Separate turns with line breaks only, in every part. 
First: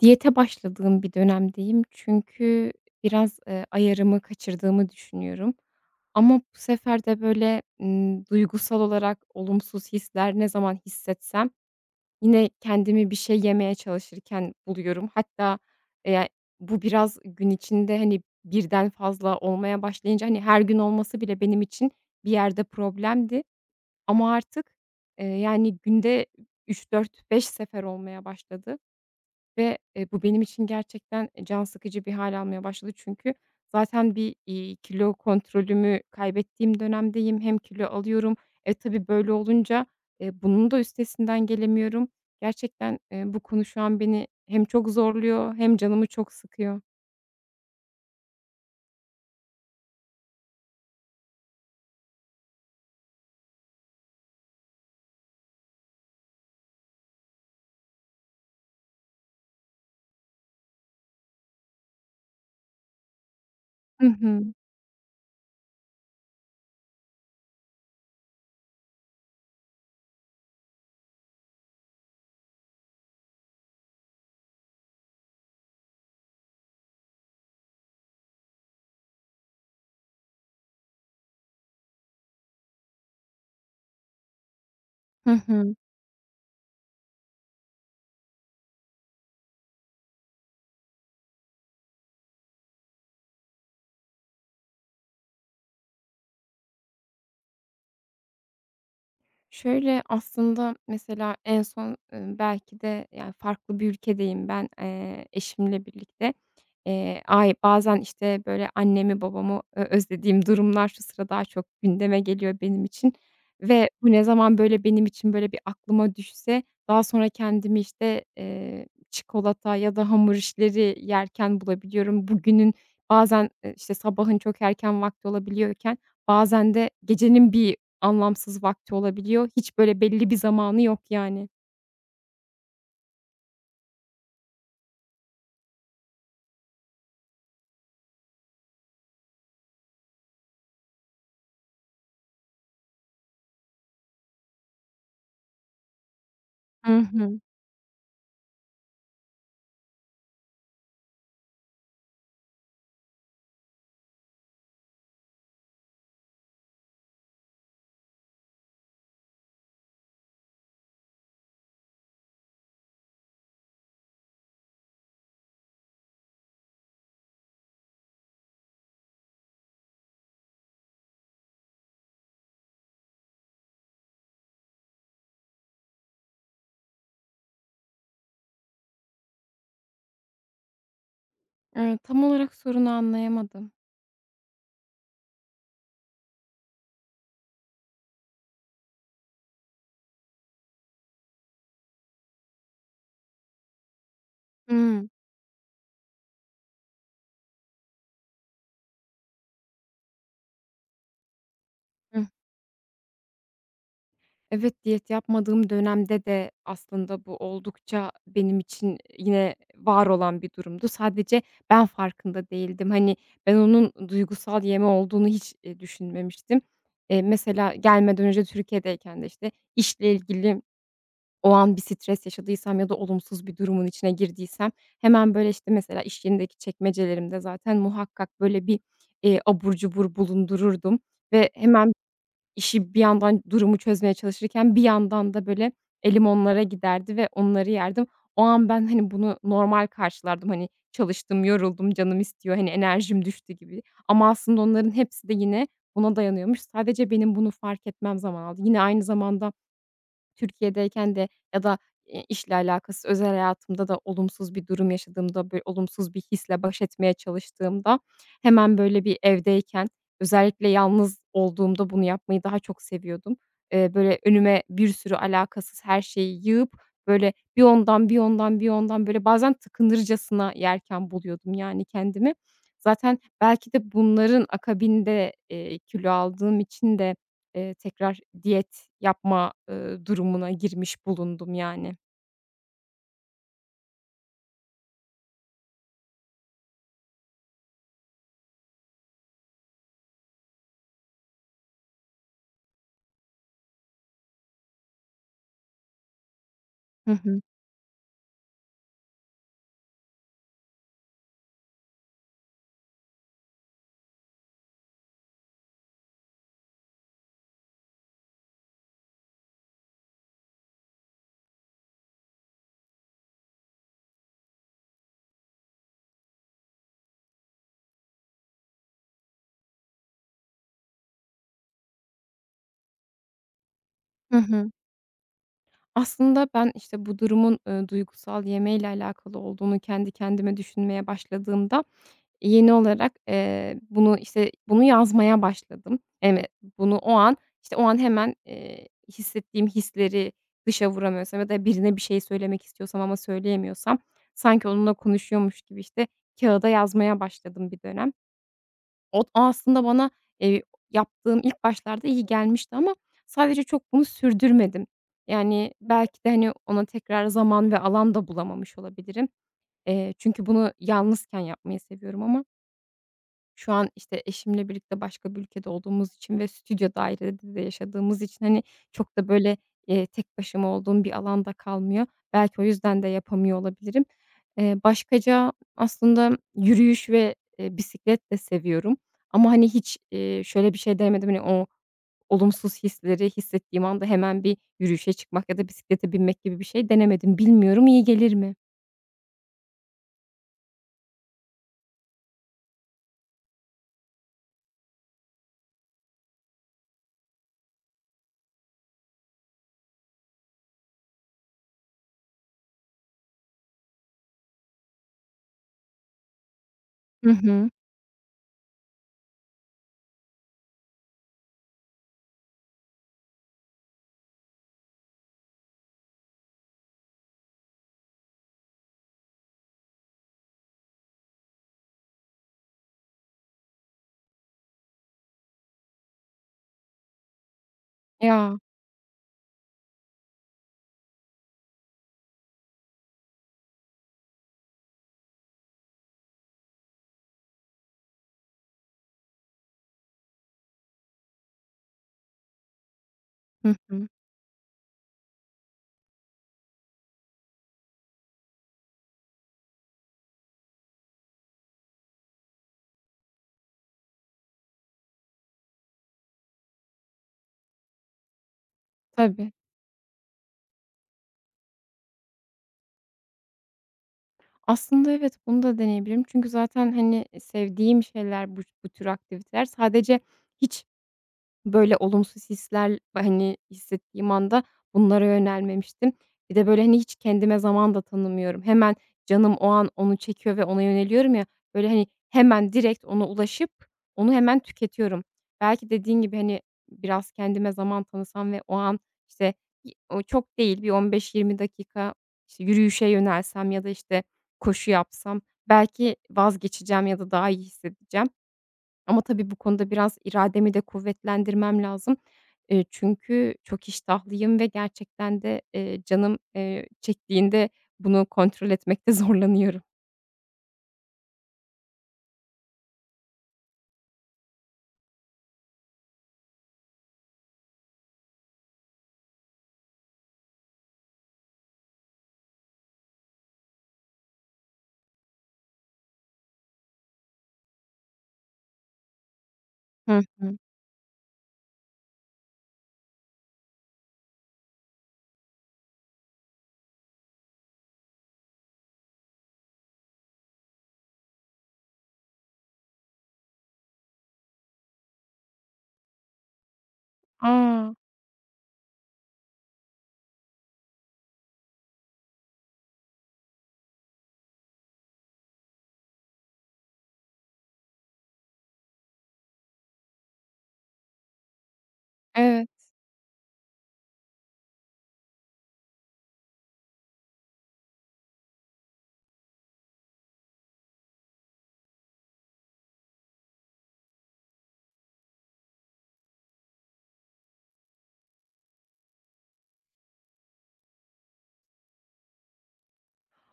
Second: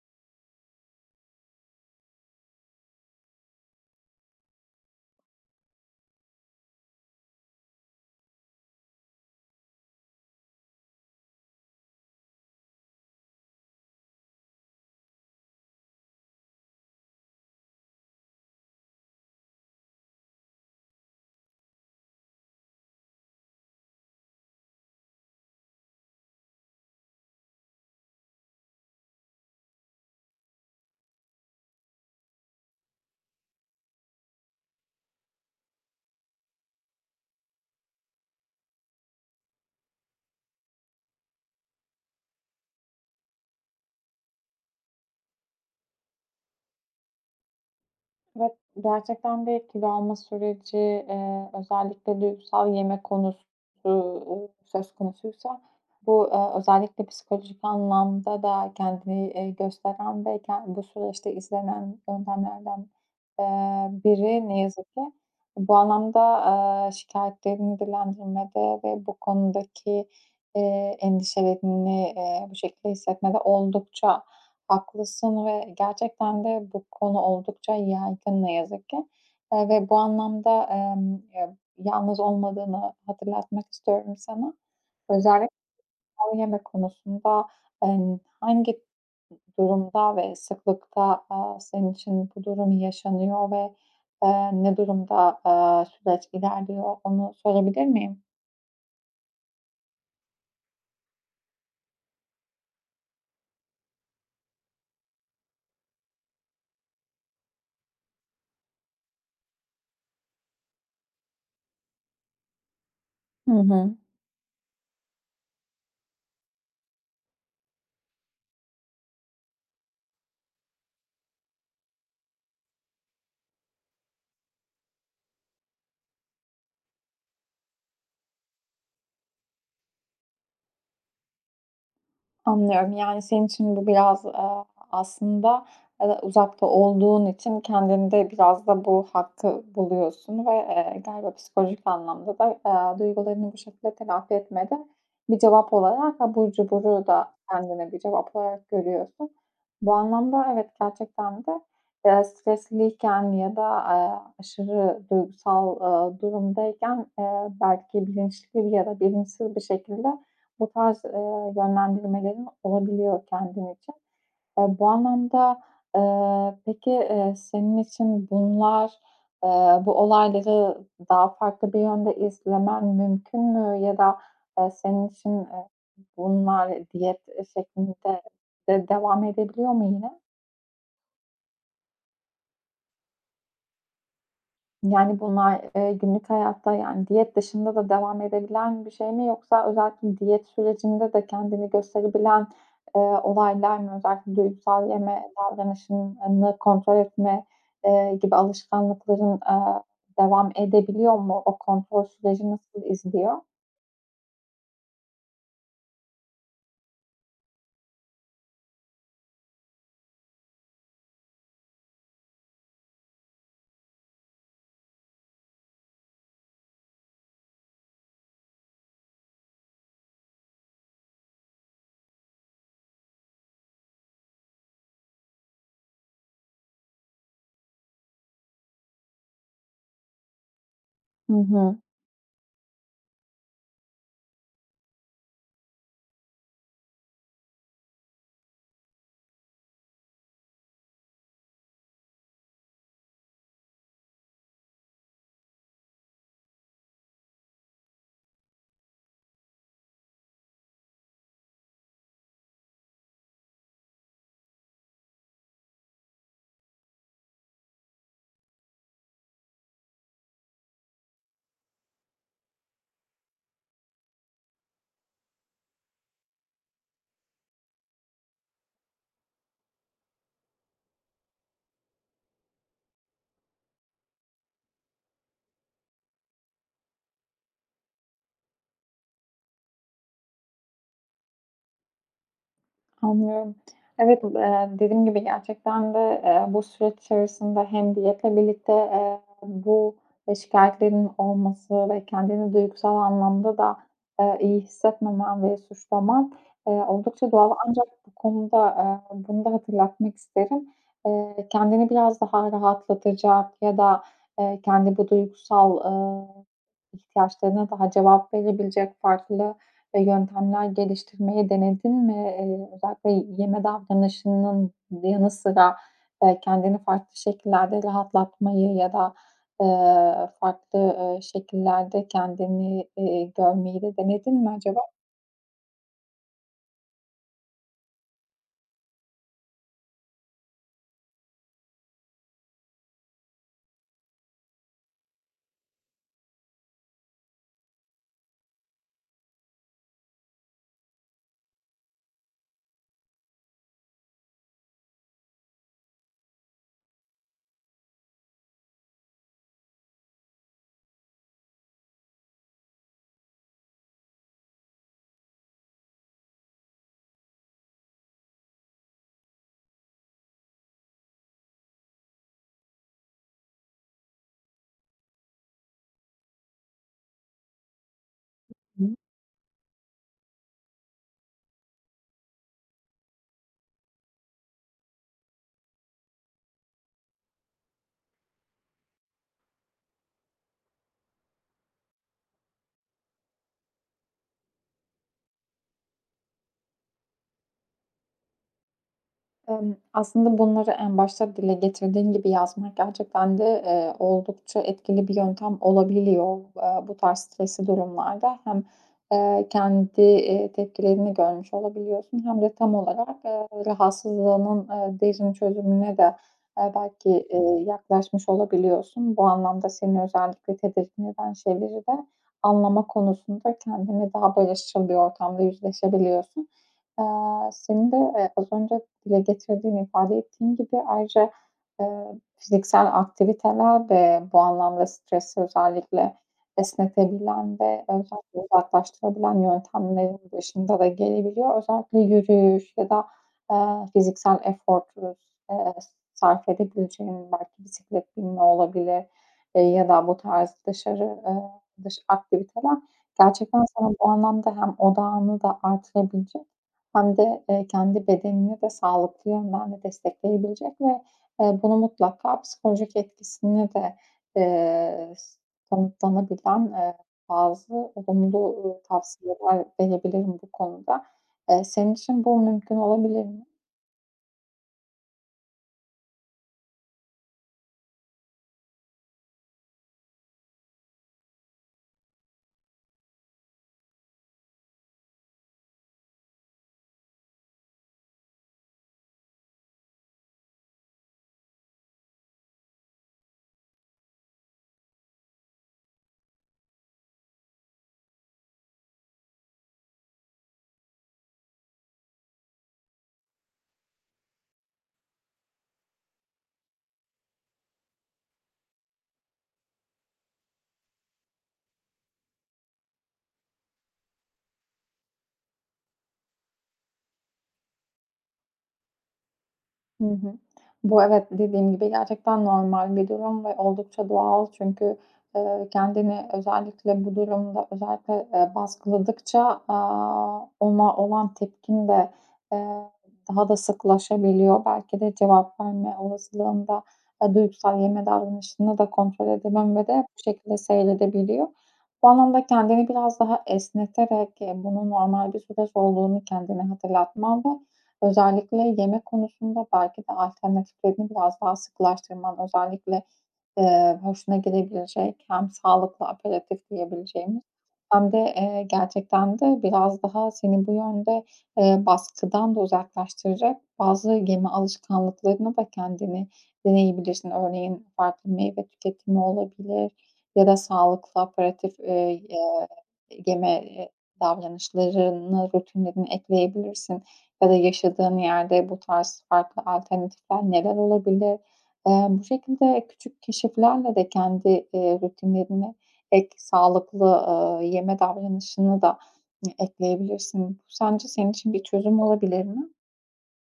Diyete başladığım bir dönemdeyim. Çünkü biraz, eee, ayarımı kaçırdığımı düşünüyorum. Ama bu sefer de, böyle, ımm, duygusal olarak olumsuz hisler ne zaman hissetsem, yine kendimi bir şey yemeye çalışırken buluyorum. Hatta, eee, ya, bu, biraz gün içinde, hani, 1'den fazla olmaya başlayınca; hani, her gün olması bile benim için bir yerde problemdi, ama artık, eee, yani, günde 3-4-5 sefer olmaya başladı ve, eee, bu benim için gerçekten, eee, can sıkıcı bir hâl almaya başladı. Çünkü zaten bir, iii, kilo kontrolümü kaybettiğim dönemdeyim. Hem kilo alıyorum. Eee, tabii böyle olunca, eee, bunun da üstesinden gelemiyorum. Gerçekten, eee, bu konu şu an beni hem çok zorluyor hem canımı çok sıkıyor.
Evet. Gerçekten de kilo alma süreci, eee, özellikle duygusal yeme konusu, uuu, söz konusuysa, bu, aaa, özellikle psikolojik anlamda da kendini, eee, gösteren ve ken bu süreçte izlenen yöntemlerden, aaa,
Hı
biri,
hı.
ne yazık ki. Bu anlamda, aaa, şikâyetlerini dillendirmede ve bu konudaki, eee, endişelerini, eee, bu şekilde hissetmede oldukça haklısın ve gerçekten de bu konu oldukça yaygın, ne yazık ki. Eee, ve bu anlamda, ımm, ya, yalnız olmadığını hatırlatmak istiyorum sana.
Hı
Özellik
hı.
ha yeme konusunda an hangi d durumda ve sıklıkta, aaa, senin için bu durum yaşanıyor ve, aaa, ne durumda, aaa, süreç ilerliyor, onu sorabilir miyim?
Şöyle aslında mesela en son, ııı, belki de, yani, farklı bir ülkedeyim ben, eee, eşimle birlikte. Eee, ay bazen, işte, böyle annemi babamı ö özlediğim durumlar şu sıra daha çok gündeme geliyor benim için.
Hı
Ve
hı.
bu ne zaman, böyle, benim için böyle bir aklıma düşse daha sonra kendimi, işte, eee, çikolata ya da hamur işleri yerken bulabiliyorum. Bugünün bazen, ııı, işte, sabahın çok erken vakti olabiliyorken bazen de gecenin bir anlamsız vakti olabiliyor. Hiç böyle belli bir zamanı yok, yani.
Anlıyorum. Yani, senin için bu biraz, aaa, aslında, aaa, uzakta olduğun için kendinde biraz da bu hakkı buluyorsun ve, eee, galiba psikolojik anlamda da, aaa, duygularını bu şekilde telafi etmede bir cevap olarak, abur
Hı
cuburu da
hı.
kendine bir cevap olarak görüyorsun. Bu anlamda evet, gerçekten de, eee, stresliyken ya da, aaa, aşırı duygusal, ııı, durumdayken, aaa, belki bilinçli ya da bilinçsiz bir şekilde bu tarz, ııı, yönlendirmelerin olabiliyor kendin için. Aaa, bu anlamda, aaa, peki, eee, senin için bunlar, aaa, bu olayları daha farklı bir yönde izlemen mümkün mü ya da, aaa, senin için, eee, bunlar diyet, eee, şeklinde de devam edebiliyor mu yine?
Eee, tam olarak sorunu anlayamadım.
Yani, bunlar, eee, günlük hayatta, yani, diyet dışında da devam edebilen bir şey mi yoksa özellikle diyet sürecinde de kendini gösterebilen, eee, olaylar mı? Özellikle duygusal
Imm.
yeme davranışını kontrol etme, eee, gibi alışkanlıkların, eee, devam edebiliyor mu? O kontrol
Hıh.
süreci nasıl izliyor?
Evet, diyet yapmadığım dönemde de aslında bu oldukça benim için, ııı, yine var olan bir durumdu. Sadece ben farkında değildim. Hani, ben onun duygusal yeme olduğunu hiç, eee, düşünmemiştim. Eee, mesela gelmeden önce Türkiye'deyken de, işte, işle ilgili o an bir stres yaşadıysam ya da olumsuz bir durumun içine girdiysem hemen, böyle, işte, mesela iş yerindeki çekmecelerimde zaten muhakkak böyle bir, eee, abur cubur bulundururdum
Hı
ve
hı.
hemen işi, bir yandan durumu çözmeye çalışırken, bir yandan da, böyle, elim onlara giderdi ve onları yerdim. O an ben, hani, bunu normal karşılardım. Hani, çalıştım, yoruldum, canım istiyor, hani, enerjim düştü gibi ama aslında onların hepsi de yine buna dayanıyormuş. Sadece benim bunu fark etmem zaman aldı. Yine aynı zamanda Türkiye'deyken de ya da, eee, işle alakasız özel hayatımda da olumsuz bir durum yaşadığımda, böyle, olumsuz bir hisle baş etmeye çalıştığımda hemen, böyle, bir, evdeyken, özellikle yalnız olduğumda bunu yapmayı daha çok seviyordum. Eee, böyle, önüme bir sürü alakasız her şeyi yığıp, böyle, bir ondan, bir ondan, bir ondan, böyle, bazen tıkınırcasına yerken buluyordum, yani, kendimi. Zaten belki de bunların akabinde, eee, kilo aldığım için de, eee, tekrar diyet yapma, eee, durumuna girmiş bulundum, yani.
Anlıyorum. Evet, bu eee, dediğim gibi, gerçekten de, eee, bu süreç içerisinde hem diyetle birlikte, eee, bu ve şikâyetlerinin olması ve kendini duygusal anlamda da, eee, iyi hissetmemen ve suçlaman, eee,
Hı
oldukça
hı.
doğal. Ancak bu konuda, aaa, bunu da hatırlatmak isterim. Eee, kendini biraz daha rahatlatacak ya da, eee, kendi bu duygusal, aaa, ihtiyaçlarına daha cevap verebilecek farklı, e, yöntemler geliştirmeyi denedin mi? Eee, özellikle yeme davranışının yanı sıra, eee, kendini farklı şekillerde rahatlatmayı ya da, aaa, farklı, ııı, şekillerde kendini, iii, görmeyi de denedin
Hı
mi
hı.
acaba?
Aslında, ben işte bu durumun, ııı, duygusal yemeyle alakalı olduğunu kendi kendime düşünmeye başladığımda yeni olarak, eee, bunu işte, bunu yazmaya başladım. [unintelligible] Bunu o an, işte, o an, hemen, eee, hissettiğim hisleri dışa vuramıyorsam ya da birine bir şey söylemek istiyorsam ama söyleyemiyorsam sanki onunla konuşuyormuş gibi, işte, kâğıda yazmaya başladım bir dönem. Ot aslında bana, eee, yaptığım ilk başlarda iyi gelmişti ama sadece çok bunu sürdürmedim. Yani, belki de, hani, ona tekrar zaman ve alan da bulamamış olabilirim. Eee, çünkü bunu yalnızken yapmayı seviyorum ama Şu an, işte, eşimle birlikte başka bir ülkede olduğumuz için ve stüdyo dairede de yaşadığımız için, hani,
Hı hı.
çok da böyle, eee, tek başıma olduğum bir alan da kalmıyor. Belki o yüzden de yapamıyor olabilirim. Eee, başkaca aslında yürüyüş ve, eee, bisiklet de seviyorum ama, hani, hiç, eee, şöyle bir şey denemedim, hani, o olumsuz hisleri hissettiğim anda hemen bir yürüyüşe çıkmak ya da bisiklete binmek gibi bir şey denemedim. Bilmiyorum, iyi gelir mi?
Emm, aslında bunları en başta dile getirdiğin gibi yazmak gerçekten de, eee, oldukça etkili bir yöntem olabiliyor. Eee, bu tarz stresli durumlarda hem, eee, kendi, eee, tepkilerini görmüş olabiliyorsun hem de tam olarak, eee, rahatsızlığının, eee, derin çözümüne de, eee, belki,
Hı
eee,
hı.
yaklaşmış olabiliyorsun. Bu anlamda seni özellikle tedirgin eden şeyleri de anlama konusunda kendinle daha barışçıl bir ortamda yüzleşebiliyorsun. Eee, senin de, eee, az önce dile getirdiğin ifade ettiğin gibi ayrıca, eee, fiziksel aktiviteler de bu anlamda stresi özellikle esnetebilen ve özellikle
Ya.
uzaklaştırabilen yöntemlerin başında da gelebiliyor. Özellikle yürüyüş ya da, eee, fiziksel efor [unintelligible] eee, sarf edebileceğin belki bisiklet binme olabilir, eee, ya da bu tarz dışarı, eee, dış aktiviteler. Gerçekten
Hı
sana bu
hı.
anlamda hem odağını da artırabilecek hem de, eee, kendi bedenini de sağlıklı yönden de destekleyebilecek ve, eee, bunu mutlaka psikolojik etkisini de, eee, kanıtlanabilen, eee, bazı olumlu, uuu,
Tabii.
tavsiyeler verebilirim bu konuda. Eee, senin için bu mümkün olabilir mi?
Aslında, evet, bunu da deneyebilirim. Çünkü zaten, hani, sevdiğim şeyler bu bu tür aktiviteler. Sadece hiç böyle olumsuz hisler, hani, hissettiğim anda bunlara yönelmemiştim. Bir de, böyle, hani, hiç kendime zaman da tanımıyorum. Hemen, canım o an onu çekiyor ve ona yöneliyorum ya, böyle, hani, hemen, direkt ona ulaşıp onu hemen tüketiyorum. Belki dediğin gibi, hani, biraz kendime zaman tanısam ve o an işte, ııı, o çok değil, bir 15-20 dakika, işte, yürüyüşe yönelsem ya da, işte, koşu yapsam belki vazgeçeceğim ya da daha iyi hissedeceğim. Ama tabii bu konuda biraz irademi de kuvvetlendirmem lazım. Eee, çünkü çok iştahlıyım ve gerçekten de, ııı, canım, eee, çektiğinde bunu kontrol etmekte zorlanıyorum.
Hı hı. Bu, evet, dediğim gibi gerçekten normal bir durum ve oldukça doğal çünkü, eee, kendini özellikle bu durumda, özellikle, eee, baskıladıkça, aaa, ona olan tepkin de, ııı, daha da sıklaşabiliyor. Belki de cevap verme olasılığında, eee, duygusal yeme davranışında da kontrol edebilme de
Hı
bu şekilde
hı.
seyredebiliyor. Bu anlamda kendini biraz daha esneterek, eee, bunun normal bir süreç olduğunu kendine hatırlatman ve özellikle yeme konusunda belki de alternatiflerini biraz daha sıkılaştırman Özellikle, ııı, hoşuna gidebilecek hem sağlıklı aperitif diyebileceğimiz
A!
hem de, eee, gerçekten de biraz daha seni bu yönde, ııı, baskıdan da uzaklaştıracak bazı yeme alışkanlıklarını da kendine deneyebilirsin. Örneğin, farklı meyve tüketimi olabilir ya da sağlıklı, aperitif, ııı, ya
Evet.
yeme, eee, davranışlarını rutinlerini ekleyebilirsin ya da yaşadığın yerde bu tarz farklı alternatifler neler olabilir? Eee, bu şekilde küçük keşiflerle de kendi, ııı, rutinlerini ek sağlıklı, ııı, yeme davranışını da, hani, ekleyebilirsin. Bu sence senin için bir çözüm olabilir mi?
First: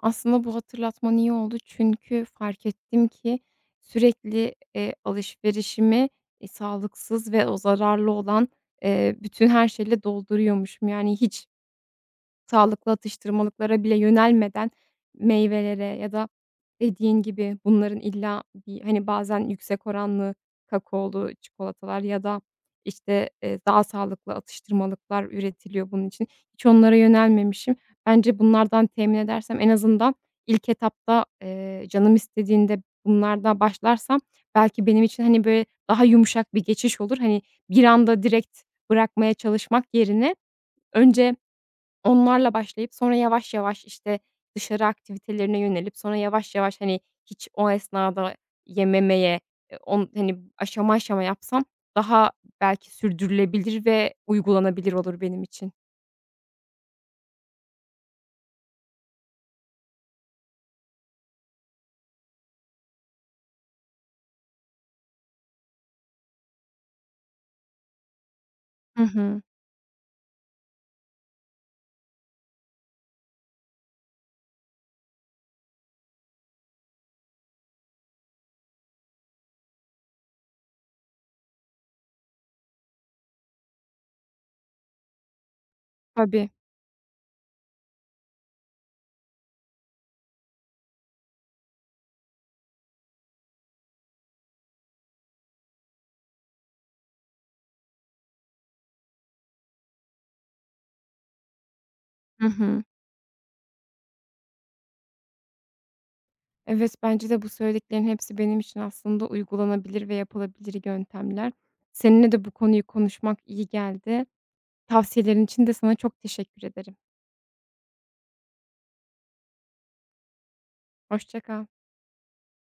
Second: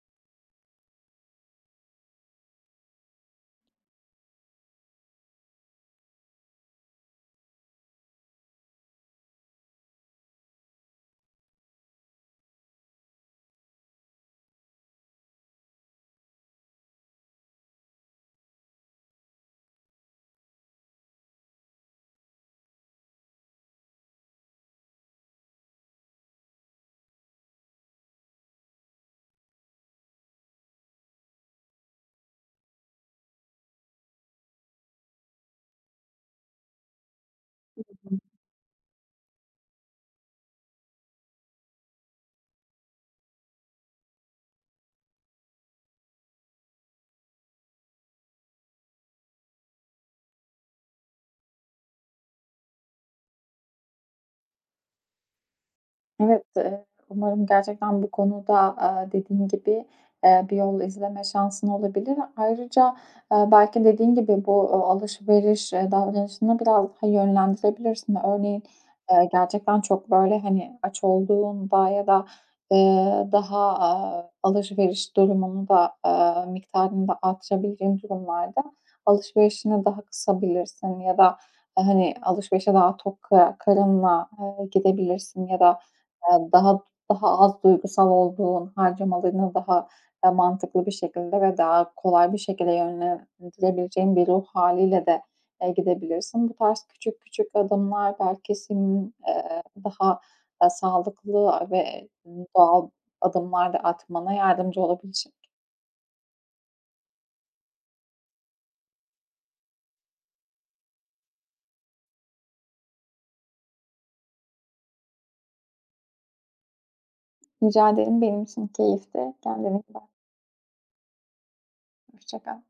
Aslında bu hatırlatman iyi oldu çünkü fark ettim ki, sürekli, eee, alışverişimi, iii, sağlıksız ve o zararlı olan, ııı, bütün her şeyle dolduruyormuşum. Yani, hiç sağlıklı atıştırmalıklara bile yönelmeden meyvelere ya da dediğin gibi bunların illa bir, hani, bazen yüksek oranlı, kakaolu çikolatalar ya da, işte, eee, daha sağlıklı atıştırmalıklar üretiliyor bunun için. Hiç onlara yönelmemişim. Bence bunlardan temin edersem en azından ilk etapta, eee, canım istediğinde bunlardan başlarsam belki benim için, hani, bir daha yumuşak bir geçiş olur. Hani, bir
[unintelligible]
anda direkt bırakmaya çalışmak yerine önce onlarla başlayıp sonra yavaş yavaş işte dışarı aktivitelerine yönelip, sonra yavaş yavaş, hani, hiç o esnada yememeye, o, hani, aşama aşama yapsam daha belki sürdürülebilir ve uygulanabilir olur benim için.
Evet, eee, umarım gerçekten bu konuda, aaa, dediğin gibi, ııı, bir yol izleme şansın olabilir. Ayrıca, ııı, belki dediğin gibi bu, uuu, alışveriş, eee, davranışını biraz daha yönlendirebilirsin. Örneğin,
Hı
ııı,
hı.
gerçekten çok, böyle, hani, aç olduğunda ya da, ııı, daha, aaa, alışveriş durumunda, aaa, miktarını da [unintelligible] durumlarda alışverişini daha kısabilirsin ya da, eee, hani, alışverişe daha tok ka karınla, ııı, gidebilirsin ya da,
Tabii.
ııı, daha daha az duygusal olduğun harcamalarını daha da mantıklı bir şekilde ve daha kolay bir şekilde yönlendirebileceğin bir ruh hâliyle de, eee, gidebilirsin. Bu tarz küçük küçük adımlar belki senin, ııı, daha sağlıklı ve,
Hı
ııı,
hı.
doğal adımlar da atmana yardımcı olabilecek.
Evet, bence de. Bu söylediklerinin hepsi benim için aslında uygulanabilir ve yapılabilir yöntemler. Seninle de bu konuyu konuşmak iyi geldi. Tavsiyelerin içinde sana çok teşekkür ederim.
Rica ederim, benim için keyifti, kendine iyi bak.
Hoşça kal.
Hoşça kal.